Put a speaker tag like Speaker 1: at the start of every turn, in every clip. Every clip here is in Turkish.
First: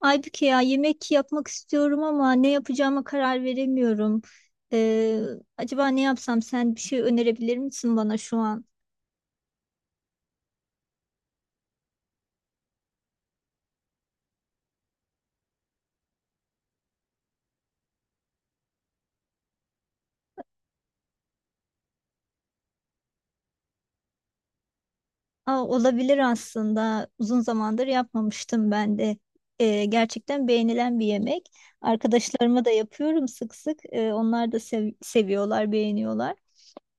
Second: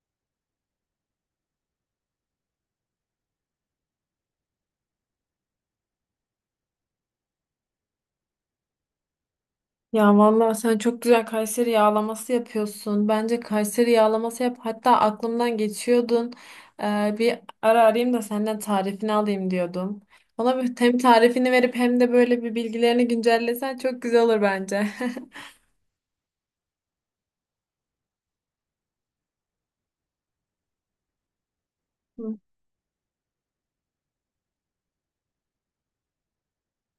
Speaker 1: Aybüke ya yemek yapmak istiyorum ama ne yapacağıma karar veremiyorum. Ee, Acaba ne yapsam, sen bir şey önerebilir misin bana şu an?
Speaker 2: Ya vallahi sen çok güzel Kayseri yağlaması yapıyorsun. Bence Kayseri yağlaması yap. Hatta aklımdan geçiyordun. Bir ara arayayım da senden tarifini alayım diyordum. Ona bir hem tarifini verip hem de böyle bir bilgilerini güncellesen çok güzel olur bence.
Speaker 1: Aa, olabilir aslında. Uzun zamandır yapmamıştım ben de. Gerçekten beğenilen bir yemek.
Speaker 2: Hı.
Speaker 1: Arkadaşlarıma da yapıyorum sık sık. Onlar da seviyorlar, beğeniyorlar.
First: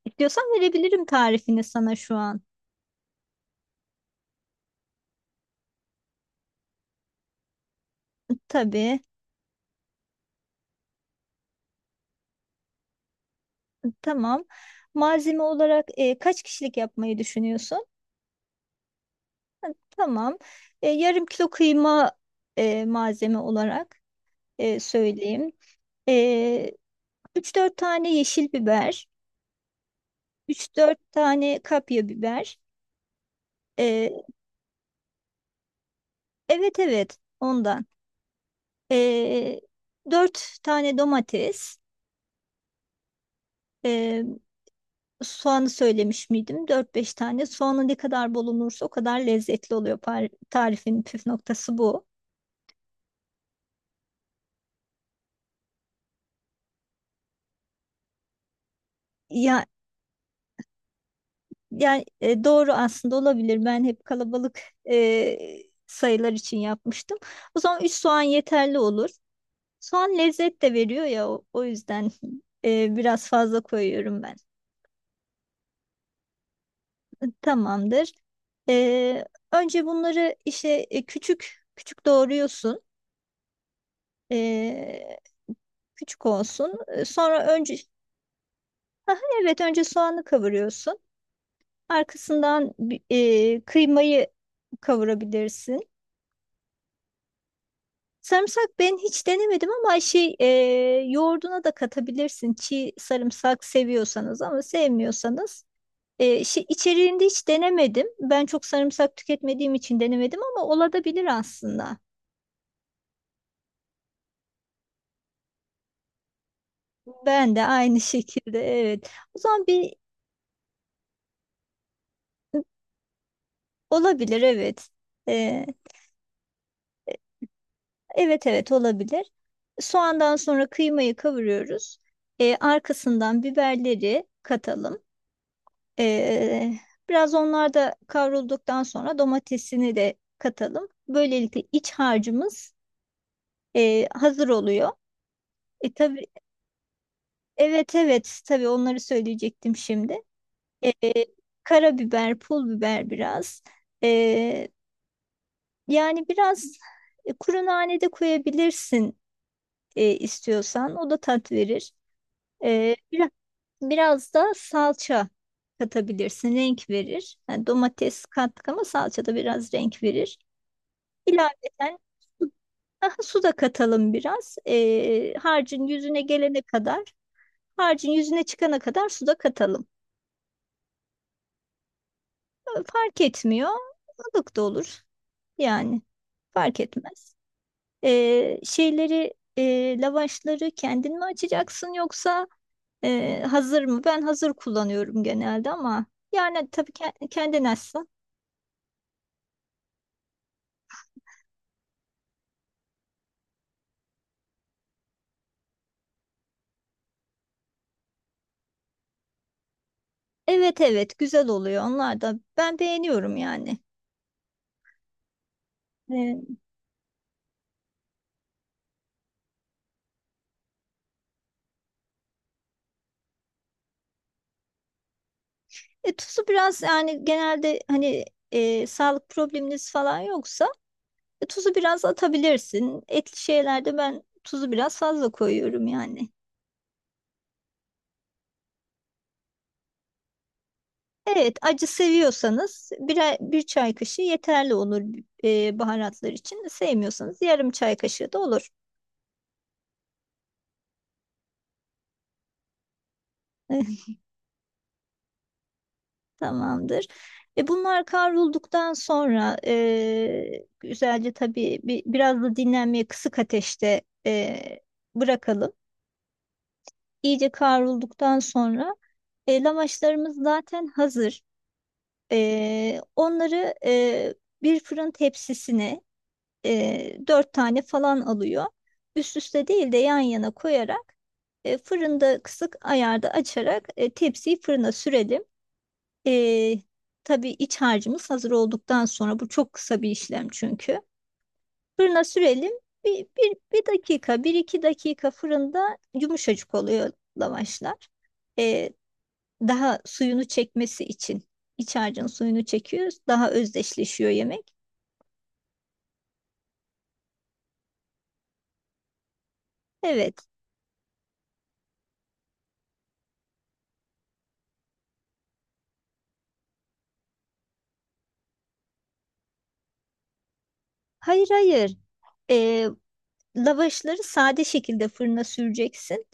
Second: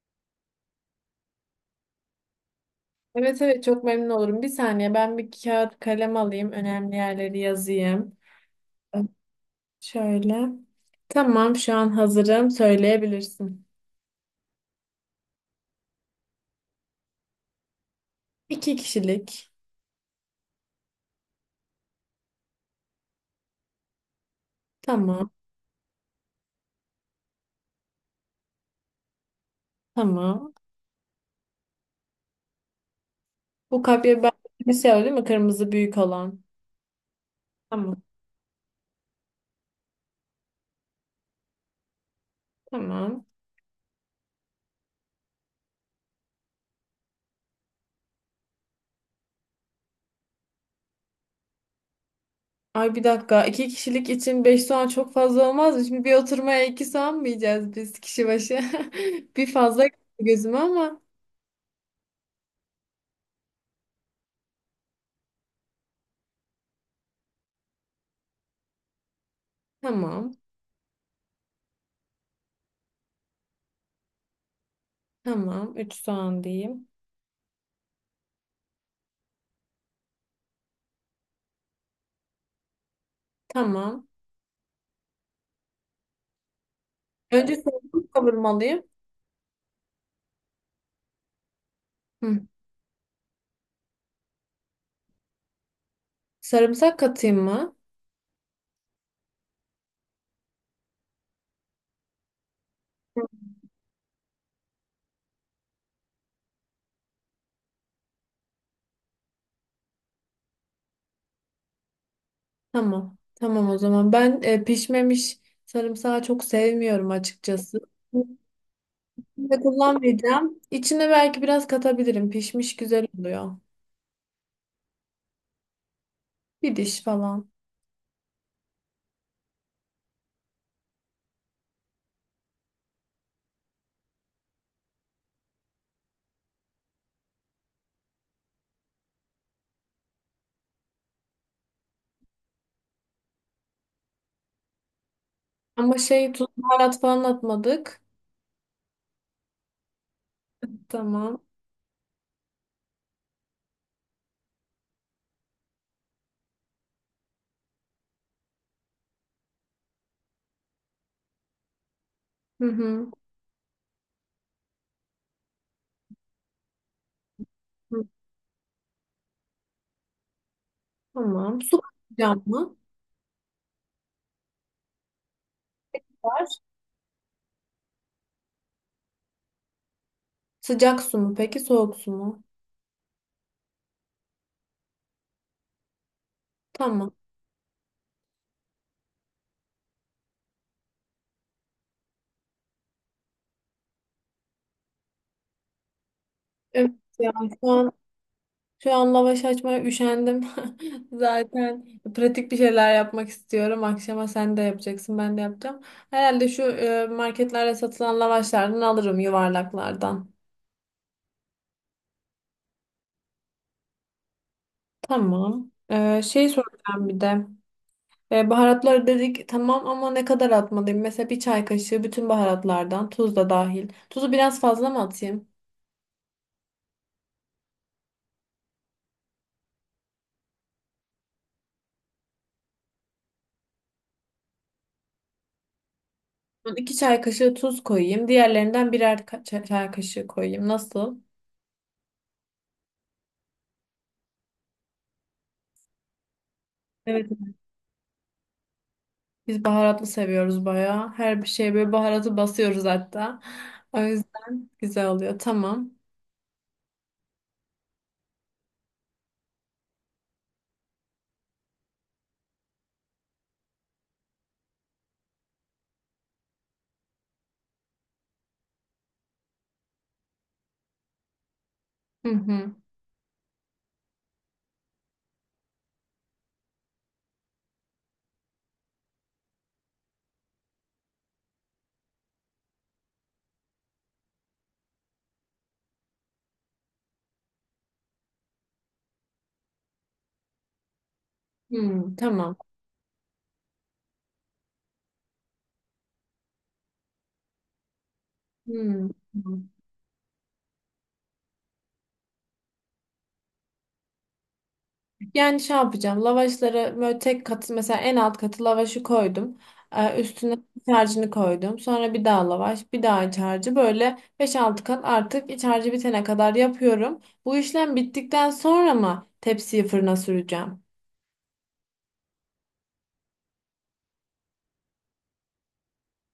Speaker 1: İstiyorsan verebilirim tarifini sana şu an.
Speaker 2: Evet evet, çok memnun olurum. Bir saniye, ben bir kağıt kalem alayım. Önemli yerleri yazayım.
Speaker 1: Tabii.
Speaker 2: Şöyle. Tamam, şu an hazırım. Söyleyebilirsin.
Speaker 1: Tamam. Malzeme olarak kaç kişilik yapmayı düşünüyorsun?
Speaker 2: İki kişilik.
Speaker 1: Tamam. Yarım kilo kıyma, malzeme olarak
Speaker 2: Tamam.
Speaker 1: söyleyeyim. E, 3-4 tane yeşil biber,
Speaker 2: Tamam.
Speaker 1: üç dört tane kapya biber.
Speaker 2: Bu
Speaker 1: E,
Speaker 2: kapya, ben şey var değil mi? Kırmızı büyük olan.
Speaker 1: evet, evet, ondan.
Speaker 2: Tamam.
Speaker 1: E, 4 tane domates.
Speaker 2: Tamam.
Speaker 1: E, Soğanı söylemiş miydim? Dört beş tane. Soğanı ne kadar bol olursa o kadar lezzetli oluyor. Tarifin püf noktası bu.
Speaker 2: Ay, bir dakika. İki kişilik için beş soğan çok fazla olmaz mı? Şimdi bir oturmaya iki soğan mı yiyeceğiz biz kişi başı? Bir
Speaker 1: Ya,
Speaker 2: fazla geldi gözüme ama.
Speaker 1: yani doğru, aslında olabilir. Ben hep kalabalık e, sayılar için yapmıştım. O zaman 3 soğan yeterli olur. Soğan
Speaker 2: Tamam.
Speaker 1: lezzet de veriyor ya, o yüzden biraz fazla koyuyorum ben.
Speaker 2: Tamam. Üç soğan diyeyim.
Speaker 1: Tamamdır. E, Önce bunları işte küçük küçük doğruyorsun.
Speaker 2: Tamam.
Speaker 1: E, Küçük olsun. Sonra
Speaker 2: Önce
Speaker 1: önce...
Speaker 2: sarımsak kavurmalıyım.
Speaker 1: Aha, evet, önce soğanı kavuruyorsun.
Speaker 2: Hı.
Speaker 1: Arkasından kıymayı kavurabilirsin.
Speaker 2: Sarımsak katayım mı?
Speaker 1: Sarımsak ben hiç denemedim ama şey, yoğurduna da katabilirsin çiğ
Speaker 2: Hı.
Speaker 1: sarımsak seviyorsanız, ama sevmiyorsanız şey, içeriğinde hiç denemedim. Ben çok sarımsak tüketmediğim için denemedim, ama olabilir aslında.
Speaker 2: Tamam. Tamam o zaman. Ben pişmemiş sarımsağı çok sevmiyorum
Speaker 1: Ben de
Speaker 2: açıkçası.
Speaker 1: aynı şekilde, evet. O
Speaker 2: De
Speaker 1: zaman bir
Speaker 2: kullanmayacağım. İçine belki biraz katabilirim. Pişmiş güzel oluyor.
Speaker 1: olabilir, evet. E,
Speaker 2: Bir diş falan.
Speaker 1: evet, evet, olabilir. Soğandan sonra kıymayı kavuruyoruz. Arkasından biberleri katalım. Ee, Biraz onlar da kavrulduktan sonra domatesini de katalım. Böylelikle iç harcımız hazır oluyor.
Speaker 2: Ama
Speaker 1: Tabii,
Speaker 2: şey, tuz baharat falan
Speaker 1: evet,
Speaker 2: atmadık.
Speaker 1: evet, tabii onları söyleyecektim şimdi. E,
Speaker 2: Tamam.
Speaker 1: Karabiber, pul biber biraz. E, Yani biraz kuru nane de koyabilirsin istiyorsan. O da tat verir.
Speaker 2: Hı
Speaker 1: E,
Speaker 2: hı.
Speaker 1: biraz, biraz da salça katabilirsin. Renk verir. Yani
Speaker 2: Hı,
Speaker 1: domates kattık ama salça da biraz renk verir.
Speaker 2: tamam. Su
Speaker 1: İlaveten
Speaker 2: katacağım
Speaker 1: su,
Speaker 2: mı?
Speaker 1: daha su da katalım biraz.
Speaker 2: Var.
Speaker 1: Harcın yüzüne çıkana kadar su da katalım.
Speaker 2: Sıcak su mu peki soğuk su mu?
Speaker 1: Fark etmiyor. Ilık da olur. Yani fark
Speaker 2: Tamam.
Speaker 1: etmez. Lavaşları kendin mi açacaksın, yoksa hazır mı? Ben hazır kullanıyorum genelde, ama yani tabii
Speaker 2: Evet ya,
Speaker 1: kendin
Speaker 2: şu an
Speaker 1: açsın.
Speaker 2: şu an lavaş açmaya üşendim. Zaten pratik bir şeyler yapmak istiyorum. Akşama sen de yapacaksın, ben de yapacağım. Herhalde şu marketlerde satılan lavaşlardan alırım, yuvarlaklardan.
Speaker 1: Evet, evet, güzel oluyor onlar da. Ben beğeniyorum yani.
Speaker 2: Tamam.
Speaker 1: Ee,
Speaker 2: Şey soracağım bir de. Baharatlar dedik tamam, ama ne kadar atmalıyım? Mesela bir çay kaşığı bütün baharatlardan, tuz da dahil. Tuzu biraz fazla mı atayım?
Speaker 1: Tuzu biraz, yani genelde hani sağlık probleminiz falan yoksa tuzu biraz atabilirsin. Etli şeylerde ben tuzu biraz fazla koyuyorum yani.
Speaker 2: Ben İki çay kaşığı tuz koyayım. Diğerlerinden birer çay kaşığı koyayım. Nasıl?
Speaker 1: Evet, acı seviyorsanız bir çay kaşığı yeterli olur baharatlar için.
Speaker 2: Evet.
Speaker 1: Sevmiyorsanız yarım çay kaşığı da olur.
Speaker 2: Biz baharatlı seviyoruz bayağı. Her bir şeye böyle baharatı basıyoruz hatta. O yüzden güzel oluyor. Tamam.
Speaker 1: Tamamdır. Bunlar kavrulduktan sonra güzelce tabii biraz da dinlenmeye kısık ateşte bırakalım. İyice kavrulduktan sonra lavaşlarımız zaten hazır.
Speaker 2: Hı hı.
Speaker 1: Onları bir fırın tepsisine dört tane falan alıyor. Üst üste değil de yan yana koyarak fırında kısık ayarda açarak tepsiyi fırına sürelim. E, tabii iç harcımız hazır olduktan sonra bu çok kısa bir işlem çünkü.
Speaker 2: Hı,
Speaker 1: Fırına
Speaker 2: tamam.
Speaker 1: sürelim. 1-2 dakika fırında yumuşacık oluyor lavaşlar. E,
Speaker 2: Hı.
Speaker 1: Daha suyunu çekmesi için. İç harcın suyunu çekiyor, daha özdeşleşiyor yemek.
Speaker 2: Yani şey yapacağım. Lavaşları böyle tek katı, mesela en alt katı lavaşı koydum.
Speaker 1: Evet.
Speaker 2: Üstüne iç harcını koydum. Sonra bir daha lavaş, bir daha iç harcı. Böyle beş altı kat, artık iç harcı bitene kadar yapıyorum. Bu işlem bittikten sonra mı tepsiyi fırına süreceğim?
Speaker 1: Hayır, hayır. Ee, Lavaşları sade şekilde fırına süreceksin.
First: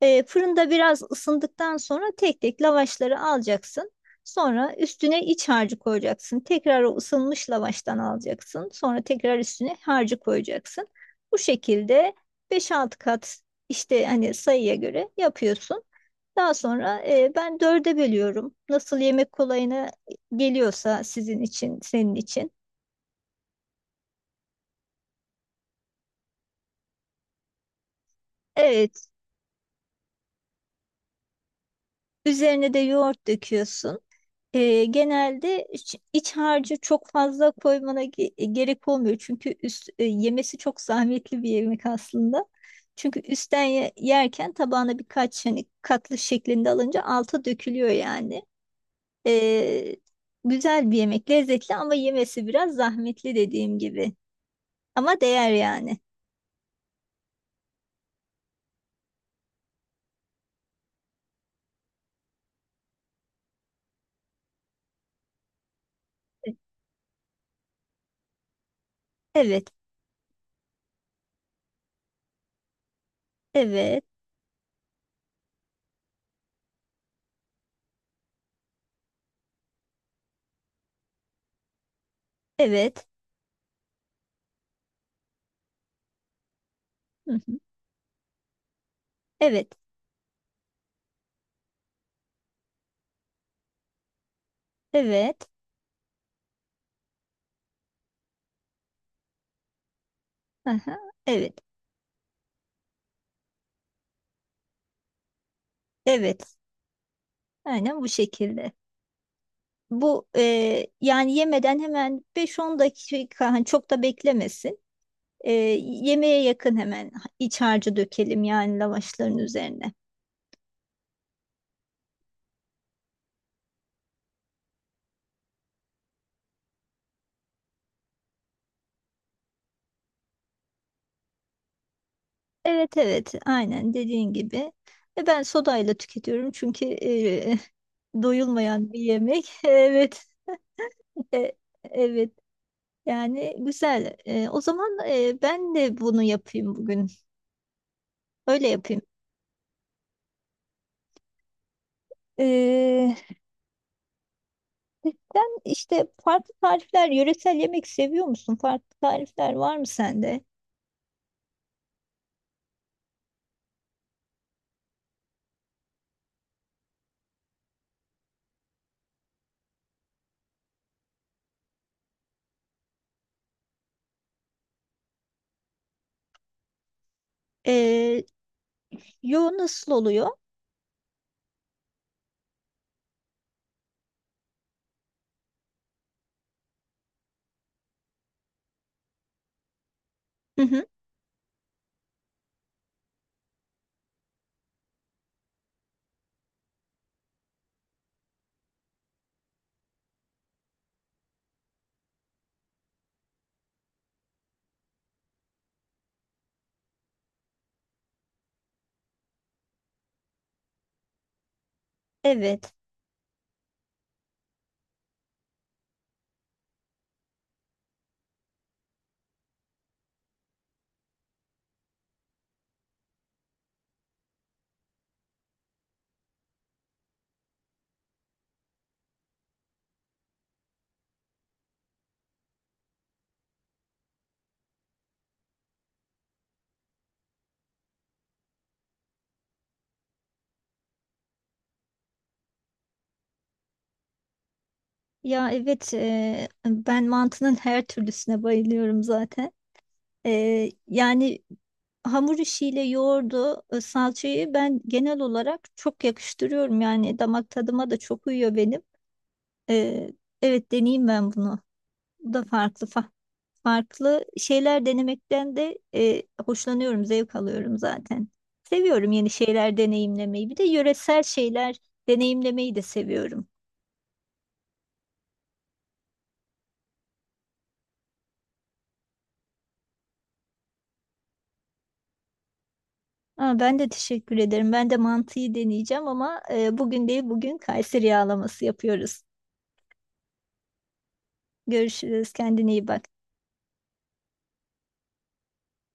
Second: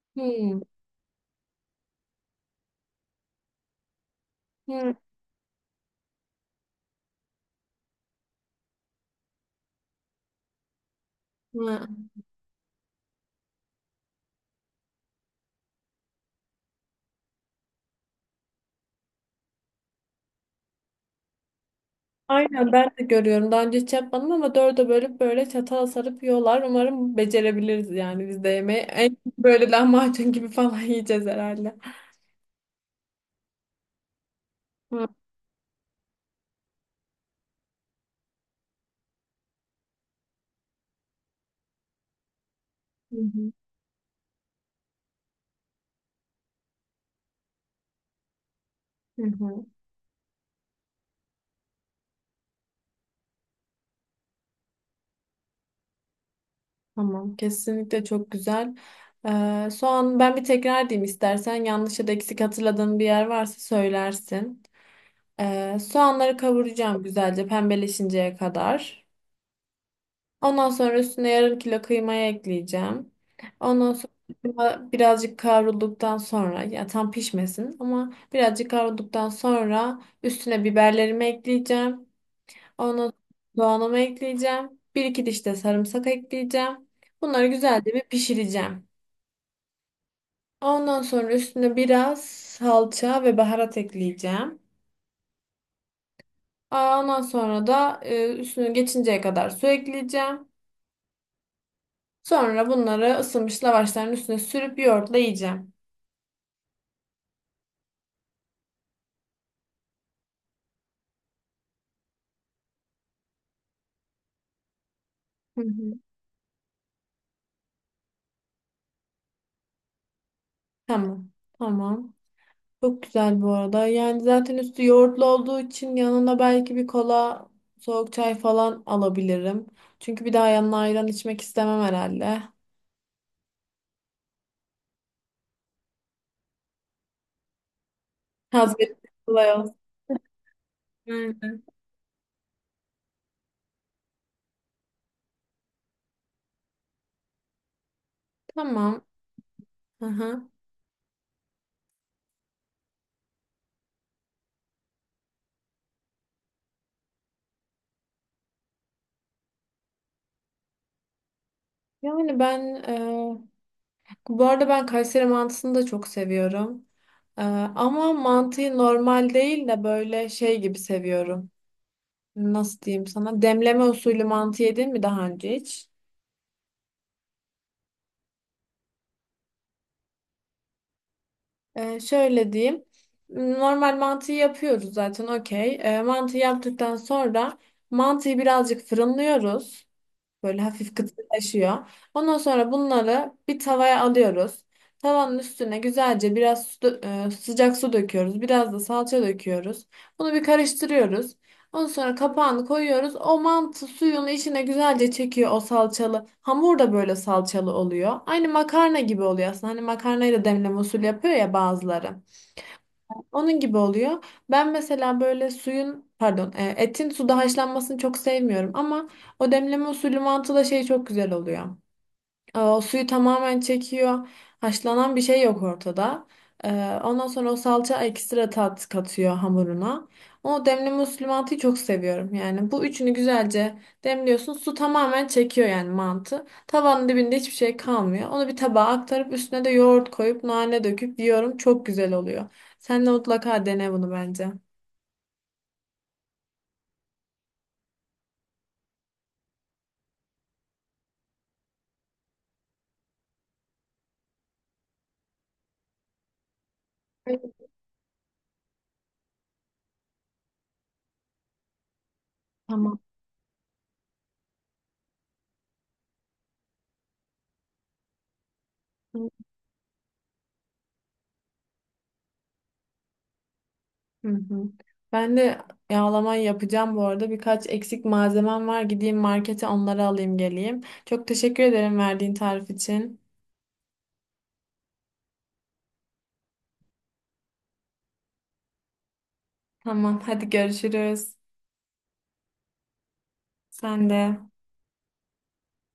Speaker 2: Hmm.
Speaker 1: Fırında biraz ısındıktan sonra tek tek lavaşları alacaksın. Sonra
Speaker 2: Hmm.
Speaker 1: üstüne iç harcı koyacaksın. Tekrar o ısınmış lavaştan alacaksın. Sonra tekrar üstüne harcı koyacaksın. Bu
Speaker 2: Hmm.
Speaker 1: şekilde 5-6 kat, işte hani sayıya göre yapıyorsun. Daha sonra ben dörde bölüyorum. Nasıl yemek kolayına geliyorsa sizin için, senin için.
Speaker 2: Aynen, ben de görüyorum. Daha önce hiç yapmadım ama dörde bölüp böyle çatala sarıp yiyorlar. Umarım becerebiliriz yani biz de yemeği.
Speaker 1: Evet,
Speaker 2: En böyle lahmacun gibi falan yiyeceğiz herhalde.
Speaker 1: üzerine de yoğurt döküyorsun.
Speaker 2: Hı
Speaker 1: Genelde iç harcı çok fazla koymana gerek olmuyor. Çünkü yemesi çok zahmetli bir yemek aslında. Çünkü
Speaker 2: hı.
Speaker 1: üstten yerken tabağına birkaç hani katlı şeklinde alınca alta dökülüyor yani.
Speaker 2: Hı hı.
Speaker 1: Ee, Güzel bir yemek, lezzetli, ama yemesi biraz zahmetli dediğim gibi. Ama değer yani.
Speaker 2: Tamam, kesinlikle çok güzel. Soğan, ben bir tekrar diyeyim, istersen yanlış ya da eksik hatırladığım bir yer varsa söylersin. Soğanları kavuracağım güzelce pembeleşinceye kadar.
Speaker 1: Evet,
Speaker 2: Ondan sonra üstüne yarım kilo kıymayı ekleyeceğim. Ondan
Speaker 1: evet,
Speaker 2: sonra kıyma birazcık kavrulduktan sonra, ya tam pişmesin ama birazcık kavrulduktan sonra, üstüne biberlerimi ekleyeceğim. Ondan
Speaker 1: evet,
Speaker 2: sonra soğanımı ekleyeceğim. Bir iki diş de sarımsak ekleyeceğim.
Speaker 1: hı
Speaker 2: Bunları
Speaker 1: hı,
Speaker 2: güzelce bir pişireceğim.
Speaker 1: evet,
Speaker 2: Ondan sonra üstüne biraz salça ve baharat ekleyeceğim.
Speaker 1: evet,
Speaker 2: Aa, ondan sonra da üstünü geçinceye kadar su ekleyeceğim.
Speaker 1: aha, evet,
Speaker 2: Sonra bunları ısınmış lavaşların üstüne sürüp yoğurtla yiyeceğim.
Speaker 1: evet. Aynen bu şekilde. Bu yani yemeden hemen 5-10 dakika hani çok da beklemesin. E,
Speaker 2: Hı hı.
Speaker 1: Yemeğe yakın hemen iç harcı dökelim yani lavaşların üzerine.
Speaker 2: Tamam. Tamam. Çok güzel bu arada. Yani zaten üstü yoğurtlu olduğu için yanına belki bir kola, soğuk çay falan alabilirim. Çünkü bir daha yanına ayran içmek istemem herhalde.
Speaker 1: Evet, evet, aynen dediğin gibi. Ve ben sodayla tüketiyorum, çünkü doyulmayan bir
Speaker 2: Hazreti
Speaker 1: yemek.
Speaker 2: kolay olsun.
Speaker 1: Evet, e,
Speaker 2: Aynen.
Speaker 1: evet, yani güzel. O zaman ben de bunu yapayım bugün. Öyle yapayım.
Speaker 2: Tamam. Aha.
Speaker 1: Ee, Sen işte farklı tarifler, yöresel yemek seviyor musun? Farklı tarifler var mı sende?
Speaker 2: Yani ben e, bu arada ben Kayseri mantısını da çok seviyorum. Ama mantıyı normal değil de böyle şey gibi seviyorum. Nasıl diyeyim sana? Demleme usulü mantı yedin mi daha önce hiç?
Speaker 1: Ee, Yo, nasıl oluyor?
Speaker 2: Şöyle diyeyim. Normal mantıyı yapıyoruz zaten, okey. Mantıyı yaptıktan sonra mantıyı birazcık fırınlıyoruz.
Speaker 1: Hı
Speaker 2: Böyle
Speaker 1: hı.
Speaker 2: hafif kıtırlaşıyor. Ondan sonra bunları bir tavaya alıyoruz. Tavanın üstüne güzelce biraz su sıcak su döküyoruz. Biraz da salça döküyoruz. Bunu bir karıştırıyoruz. Ondan sonra kapağını koyuyoruz. O mantı suyunu içine güzelce çekiyor, o salçalı. Hamur da böyle salçalı oluyor. Aynı makarna gibi oluyor aslında. Hani makarnayla demleme usulü yapıyor ya bazıları.
Speaker 1: Evet.
Speaker 2: Onun gibi oluyor. Ben mesela böyle suyun pardon etin suda haşlanmasını çok sevmiyorum, ama o demleme usulü mantıda şey çok güzel oluyor. O suyu tamamen çekiyor. Haşlanan bir şey yok ortada. E, Ondan sonra o salça ekstra tat katıyor hamuruna. O demli muslimatı çok seviyorum. Yani bu üçünü güzelce demliyorsun. Su tamamen çekiyor yani mantı. Tavanın dibinde hiçbir şey kalmıyor. Onu bir tabağa aktarıp üstüne de yoğurt koyup nane döküp yiyorum. Çok güzel oluyor. Sen de mutlaka dene bunu bence.
Speaker 1: Ya, evet, ben mantının her türlüsüne bayılıyorum zaten. Yani hamur işiyle yoğurdu, salçayı ben genel olarak çok yakıştırıyorum. Yani damak tadıma da çok uyuyor benim. Ee, evet, deneyeyim ben bunu. Bu da farklı
Speaker 2: Tamam.
Speaker 1: farklı şeyler denemekten de hoşlanıyorum, zevk alıyorum zaten. Seviyorum yeni şeyler deneyimlemeyi. Bir de yöresel şeyler deneyimlemeyi de seviyorum.
Speaker 2: Hı hı. Ben de yağlama yapacağım bu arada. Birkaç eksik malzemem var. Gideyim markete, onları alayım geleyim. Çok teşekkür ederim verdiğin tarif için.
Speaker 1: Aa, ben de teşekkür ederim. Ben de mantıyı deneyeceğim, ama bugün değil, bugün Kayseri yağlaması yapıyoruz.
Speaker 2: Tamam, hadi görüşürüz.
Speaker 1: Görüşürüz. Kendine iyi bak.
Speaker 2: Sen de.